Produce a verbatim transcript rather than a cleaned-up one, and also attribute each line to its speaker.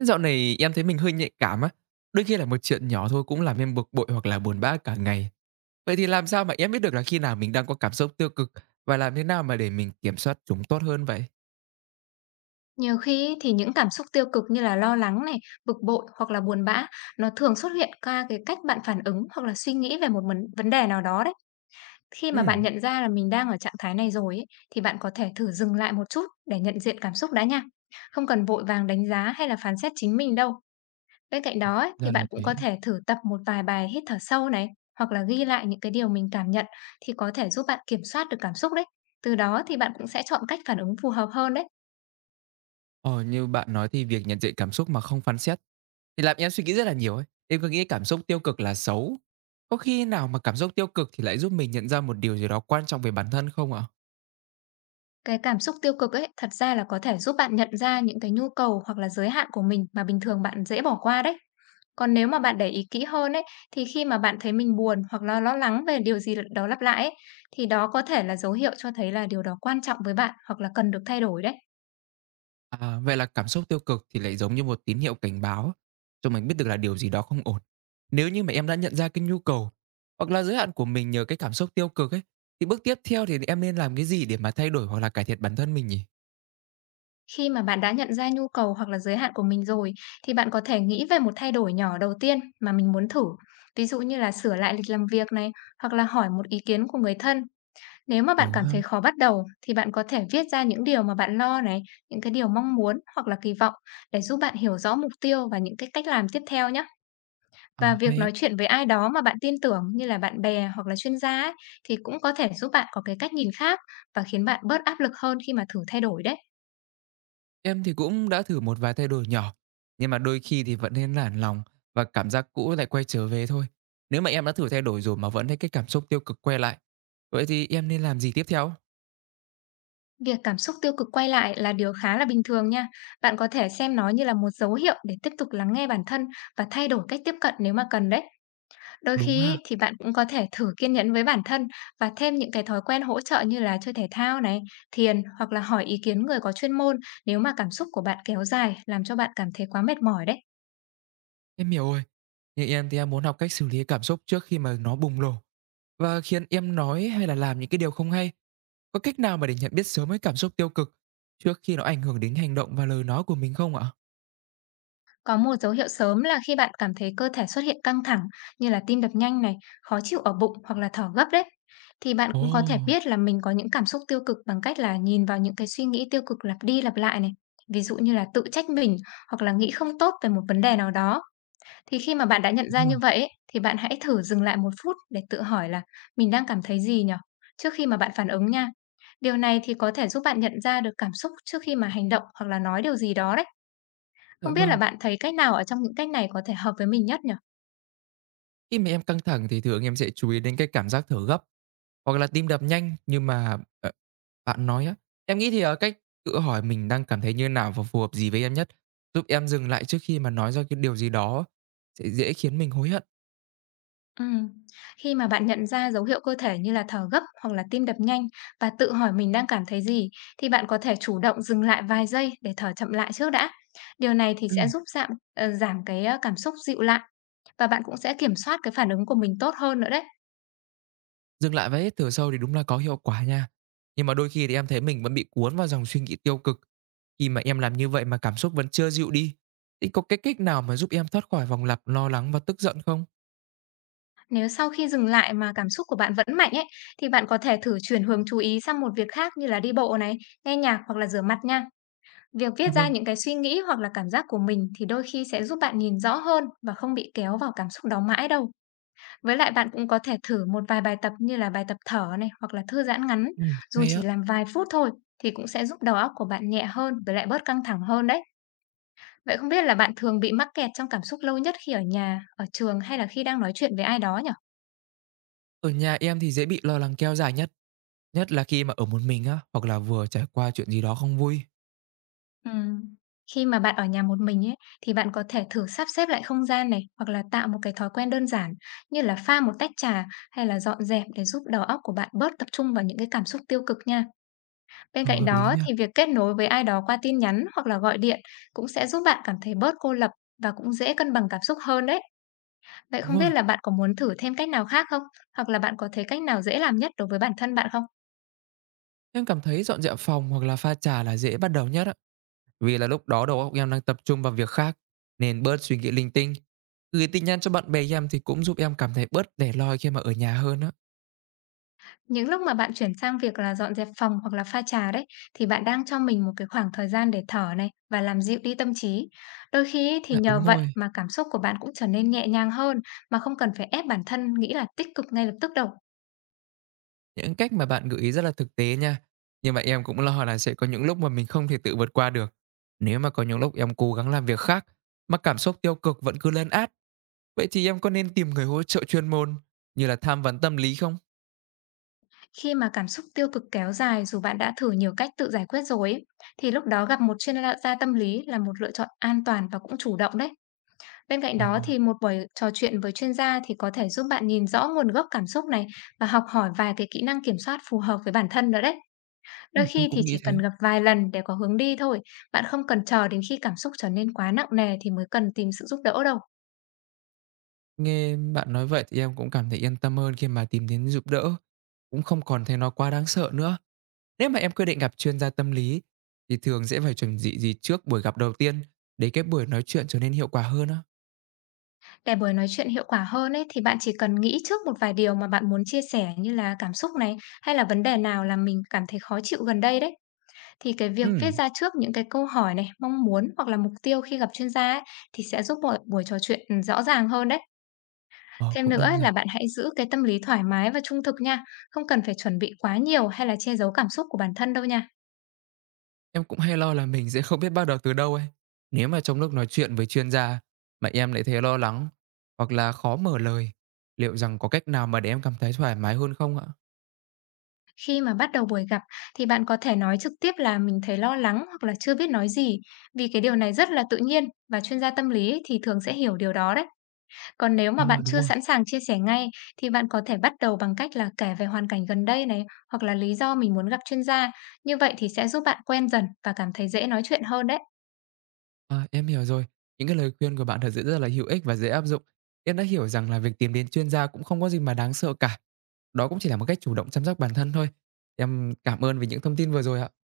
Speaker 1: Dạo này em thấy mình hơi nhạy cảm á. Đôi khi là một chuyện nhỏ thôi cũng làm em bực bội hoặc là buồn bã cả ngày. Vậy thì làm sao mà em biết được là khi nào mình đang có cảm xúc tiêu cực và làm thế nào mà để mình kiểm soát chúng tốt hơn vậy?
Speaker 2: Nhiều khi ấy thì những cảm xúc tiêu cực như là lo lắng này, bực bội hoặc là buồn bã, nó thường xuất hiện qua cái cách bạn phản ứng hoặc là suy nghĩ về một vấn vấn đề nào đó đấy. Khi mà bạn
Speaker 1: Ừm,
Speaker 2: nhận ra là mình đang ở trạng thái này rồi ấy, thì bạn có thể thử dừng lại một chút để nhận diện cảm xúc đã nha. Không cần vội vàng đánh giá hay là phán xét chính mình đâu. Bên cạnh
Speaker 1: à,
Speaker 2: đó ấy, thì
Speaker 1: ra là
Speaker 2: bạn cũng
Speaker 1: thế.
Speaker 2: có thể thử tập một vài bài hít thở sâu này hoặc là ghi lại những cái điều mình cảm nhận thì có thể giúp bạn kiểm soát được cảm xúc đấy. Từ đó thì bạn cũng sẽ chọn cách phản ứng phù hợp hơn đấy.
Speaker 1: Ờ, như bạn nói thì việc nhận diện cảm xúc mà không phán xét thì làm em suy nghĩ rất là nhiều ấy. Em cứ nghĩ cảm xúc tiêu cực là xấu. Có khi nào mà cảm xúc tiêu cực thì lại giúp mình nhận ra một điều gì đó quan trọng về bản thân không ạ?
Speaker 2: Cái cảm xúc tiêu cực ấy, thật ra là có thể giúp bạn nhận ra những cái nhu cầu hoặc là giới hạn của mình mà bình thường bạn dễ bỏ qua đấy. Còn nếu mà bạn để ý kỹ hơn ấy, thì khi mà bạn thấy mình buồn hoặc là lo lắng về điều gì đó lặp lại ấy, thì đó có thể là dấu hiệu cho thấy là điều đó quan trọng với bạn hoặc là cần được thay đổi đấy.
Speaker 1: À, vậy là cảm xúc tiêu cực thì lại giống như một tín hiệu cảnh báo cho mình biết được là điều gì đó không ổn. Nếu như mà em đã nhận ra cái nhu cầu hoặc là giới hạn của mình nhờ cái cảm xúc tiêu cực ấy, thì bước tiếp theo thì em nên làm cái gì để mà thay đổi hoặc là cải thiện bản thân mình nhỉ?
Speaker 2: Khi mà bạn đã nhận ra nhu cầu hoặc là giới hạn của mình rồi, thì bạn có thể nghĩ về một thay đổi nhỏ đầu tiên mà mình muốn thử. Ví dụ như là sửa lại lịch làm việc này, hoặc là hỏi một ý kiến của người thân. Nếu mà
Speaker 1: Ừ
Speaker 2: bạn cảm
Speaker 1: ha,
Speaker 2: thấy khó bắt đầu thì bạn có thể viết ra những điều mà bạn lo này, những cái điều mong muốn hoặc là kỳ vọng để giúp bạn hiểu rõ mục tiêu và những cái cách làm tiếp theo nhé. Và
Speaker 1: ờ,
Speaker 2: việc
Speaker 1: hay á.
Speaker 2: nói chuyện với ai đó mà bạn tin tưởng như là bạn bè hoặc là chuyên gia ấy, thì cũng có thể giúp bạn có cái cách nhìn khác và khiến bạn bớt áp lực hơn khi mà thử thay đổi đấy.
Speaker 1: Em thì cũng đã thử một vài thay đổi nhỏ, nhưng mà đôi khi thì vẫn nên nản lòng và cảm giác cũ lại quay trở về thôi. Nếu mà em đã thử thay đổi rồi mà vẫn thấy cái cảm xúc tiêu cực quay lại, vậy thì em nên làm gì tiếp theo?
Speaker 2: Việc cảm xúc tiêu cực quay lại là điều khá là bình thường nha. Bạn có thể xem nó như là một dấu hiệu để tiếp tục lắng nghe bản thân và thay đổi cách tiếp cận nếu mà cần đấy. Đôi
Speaker 1: Đúng
Speaker 2: khi
Speaker 1: ha,
Speaker 2: ấy, thì bạn cũng có thể thử kiên nhẫn với bản thân và thêm những cái thói quen hỗ trợ như là chơi thể thao này, thiền hoặc là hỏi ý kiến người có chuyên môn nếu mà cảm xúc của bạn kéo dài làm cho bạn cảm thấy quá mệt mỏi đấy.
Speaker 1: em hiểu rồi. Như em thì em muốn học cách xử lý cảm xúc trước khi mà nó bùng nổ và khiến em nói hay là làm những cái điều không hay. Có cách nào mà để nhận biết sớm cái cảm xúc tiêu cực trước khi nó ảnh hưởng đến hành động và lời nói của mình không ạ?
Speaker 2: Có một dấu hiệu sớm là khi bạn cảm thấy cơ thể xuất hiện căng thẳng như là tim đập nhanh này, khó chịu ở bụng hoặc là thở gấp đấy. Thì bạn
Speaker 1: Ồ,
Speaker 2: cũng có thể biết là mình có những cảm xúc tiêu cực bằng cách là nhìn vào những cái suy nghĩ tiêu cực lặp đi lặp lại này. Ví dụ như là tự trách mình hoặc là nghĩ không tốt về một vấn đề nào đó. Thì khi mà bạn đã nhận ra
Speaker 1: đúng rồi.
Speaker 2: như vậy ấy, thì bạn hãy thử dừng lại một phút để tự hỏi là mình đang cảm thấy gì nhỉ? Trước khi mà bạn phản ứng nha. Điều này thì có thể giúp bạn nhận ra được cảm xúc trước khi mà hành động hoặc là nói điều gì đó đấy.
Speaker 1: Dạ
Speaker 2: Không biết là
Speaker 1: vâng.
Speaker 2: bạn thấy cách nào ở trong những cách này có thể hợp với mình nhất nhỉ?
Speaker 1: Khi mà em căng thẳng thì thường em sẽ chú ý đến cái cảm giác thở gấp hoặc là tim đập nhanh nhưng mà ờ, bạn nói á, em nghĩ thì ở cách tự hỏi mình đang cảm thấy như nào và phù hợp gì với em nhất giúp em dừng lại trước khi mà nói ra cái điều gì đó sẽ dễ khiến mình hối hận.
Speaker 2: Ừm, khi mà bạn nhận ra dấu hiệu cơ thể như là thở gấp hoặc là tim đập nhanh và tự hỏi mình đang cảm thấy gì thì bạn có thể chủ động dừng lại vài giây để thở chậm lại trước đã. Điều này thì
Speaker 1: Ừ.
Speaker 2: sẽ giúp giảm ờ, giảm cái ờ, cảm xúc dịu lại và bạn cũng sẽ kiểm soát cái phản ứng của mình tốt hơn nữa đấy.
Speaker 1: Dừng lại và hít thở sâu thì đúng là có hiệu quả nha. Nhưng mà đôi khi thì em thấy mình vẫn bị cuốn vào dòng suy nghĩ tiêu cực. Khi mà em làm như vậy mà cảm xúc vẫn chưa dịu đi, thì có cái cách nào mà giúp em thoát khỏi vòng lặp lo lắng và tức giận không?
Speaker 2: Nếu sau khi dừng lại mà cảm xúc của bạn vẫn mạnh ấy thì bạn có thể thử chuyển hướng chú ý sang một việc khác như là đi bộ này, nghe nhạc hoặc là rửa mặt nha. Việc
Speaker 1: À
Speaker 2: viết ra
Speaker 1: vâng,
Speaker 2: những cái suy nghĩ hoặc là cảm giác của mình thì đôi khi sẽ giúp bạn nhìn rõ hơn và không bị kéo vào cảm xúc đó mãi đâu. Với lại bạn cũng có thể thử một vài bài tập như là bài tập thở này hoặc là thư giãn ngắn,
Speaker 1: ừ,
Speaker 2: dù
Speaker 1: hay
Speaker 2: chỉ
Speaker 1: á.
Speaker 2: làm vài phút thôi thì cũng sẽ giúp đầu óc của bạn nhẹ hơn với lại bớt căng thẳng hơn đấy. Vậy không biết là bạn thường bị mắc kẹt trong cảm xúc lâu nhất khi ở nhà, ở trường hay là khi đang nói chuyện với ai đó nhỉ?
Speaker 1: Ở nhà em thì dễ bị lo lắng kéo dài nhất, nhất là khi mà ở một mình á, hoặc là vừa trải qua chuyện gì đó không vui.
Speaker 2: Ừm. Khi mà bạn ở nhà một mình ấy, thì bạn có thể thử sắp xếp lại không gian này, hoặc là tạo một cái thói quen đơn giản như là pha một tách trà hay là dọn dẹp để giúp đầu óc của bạn bớt tập trung vào những cái cảm xúc tiêu cực nha. Bên
Speaker 1: Ờ,
Speaker 2: cạnh
Speaker 1: hợp lý
Speaker 2: đó
Speaker 1: nha.
Speaker 2: thì việc kết nối với ai đó qua tin nhắn hoặc là gọi điện cũng sẽ giúp bạn cảm thấy bớt cô lập và cũng dễ cân bằng cảm xúc hơn đấy. Vậy
Speaker 1: Đúng
Speaker 2: không
Speaker 1: rồi,
Speaker 2: biết là bạn có muốn thử thêm cách nào khác không? Hoặc là bạn có thấy cách nào dễ làm nhất đối với bản thân bạn không?
Speaker 1: em cảm thấy dọn dẹp phòng hoặc là pha trà là dễ bắt đầu nhất á. Vì là lúc đó đầu óc em đang tập trung vào việc khác, nên bớt suy nghĩ linh tinh. Gửi tin nhắn cho bạn bè em thì cũng giúp em cảm thấy bớt lẻ loi khi mà ở nhà hơn á.
Speaker 2: Những lúc mà bạn chuyển sang việc là dọn dẹp phòng hoặc là pha trà đấy, thì bạn đang cho mình một cái khoảng thời gian để thở này và làm dịu đi tâm trí. Đôi khi ấy, thì
Speaker 1: Dạ,
Speaker 2: nhờ
Speaker 1: đúng
Speaker 2: vậy
Speaker 1: rồi,
Speaker 2: mà cảm xúc của bạn cũng trở nên nhẹ nhàng hơn mà không cần phải ép bản thân nghĩ là tích cực ngay lập tức đâu.
Speaker 1: những cách mà bạn gợi ý rất là thực tế nha. Nhưng mà em cũng lo là sẽ có những lúc mà mình không thể tự vượt qua được. Nếu mà có những lúc em cố gắng làm việc khác, mà cảm xúc tiêu cực vẫn cứ lên át, vậy thì em có nên tìm người hỗ trợ chuyên môn như là tham vấn tâm lý không?
Speaker 2: Khi mà cảm xúc tiêu cực kéo dài dù bạn đã thử nhiều cách tự giải quyết rồi ấy, thì lúc đó gặp một chuyên gia tâm lý là một lựa chọn an toàn và cũng chủ động đấy. Bên cạnh đó
Speaker 1: À,
Speaker 2: thì một buổi trò chuyện với chuyên gia thì có thể giúp bạn nhìn rõ nguồn gốc cảm xúc này và học hỏi vài cái kỹ năng kiểm soát phù hợp với bản thân nữa đấy.
Speaker 1: ừ,
Speaker 2: Đôi
Speaker 1: em
Speaker 2: khi thì
Speaker 1: cũng nghĩ
Speaker 2: chỉ
Speaker 1: thế.
Speaker 2: cần gặp vài lần để có hướng đi thôi, bạn không cần chờ đến khi cảm xúc trở nên quá nặng nề thì mới cần tìm sự giúp đỡ đâu.
Speaker 1: Nghe bạn nói vậy thì em cũng cảm thấy yên tâm hơn khi mà tìm đến giúp đỡ, cũng không còn thấy nó quá đáng sợ nữa. Nếu mà em quyết định gặp chuyên gia tâm lý thì thường sẽ phải chuẩn bị gì trước buổi gặp đầu tiên để cái buổi nói chuyện trở nên hiệu quả hơn á?
Speaker 2: Để buổi nói chuyện hiệu quả hơn ấy thì bạn chỉ cần nghĩ trước một vài điều mà bạn muốn chia sẻ như là cảm xúc này hay là vấn đề nào làm mình cảm thấy khó chịu gần đây đấy. Thì cái việc
Speaker 1: Ừ,
Speaker 2: viết ra trước những cái câu hỏi này, mong muốn hoặc là mục tiêu khi gặp chuyên gia ấy, thì sẽ giúp buổi buổi trò chuyện, ừm, rõ ràng hơn đấy.
Speaker 1: ờ,
Speaker 2: Thêm
Speaker 1: cũng
Speaker 2: nữa
Speaker 1: đơn
Speaker 2: ấy là
Speaker 1: giản.
Speaker 2: bạn hãy giữ cái tâm lý thoải mái và trung thực nha, không cần phải chuẩn bị quá nhiều hay là che giấu cảm xúc của bản thân đâu nha.
Speaker 1: Em cũng hay lo là mình sẽ không biết bắt đầu từ đâu ấy. Nếu mà trong lúc nói chuyện với chuyên gia mà em lại thấy lo lắng hoặc là khó mở lời, liệu rằng có cách nào mà để em cảm thấy thoải mái hơn không ạ?
Speaker 2: Khi mà bắt đầu buổi gặp thì bạn có thể nói trực tiếp là mình thấy lo lắng hoặc là chưa biết nói gì, vì cái điều này rất là tự nhiên và chuyên gia tâm lý ấy thì thường sẽ hiểu điều đó đấy. Còn nếu mà
Speaker 1: À,
Speaker 2: bạn
Speaker 1: đúng
Speaker 2: chưa
Speaker 1: rồi.
Speaker 2: sẵn sàng chia sẻ ngay thì bạn có thể bắt đầu bằng cách là kể về hoàn cảnh gần đây này, hoặc là lý do mình muốn gặp chuyên gia. Như vậy thì sẽ giúp bạn quen dần và cảm thấy dễ nói chuyện hơn đấy.
Speaker 1: À, em hiểu rồi. Những cái lời khuyên của bạn thật sự rất là hữu ích và dễ áp dụng. Em đã hiểu rằng là việc tìm đến chuyên gia cũng không có gì mà đáng sợ cả. Đó cũng chỉ là một cách chủ động chăm sóc bản thân thôi. Em cảm ơn vì những thông tin vừa rồi ạ.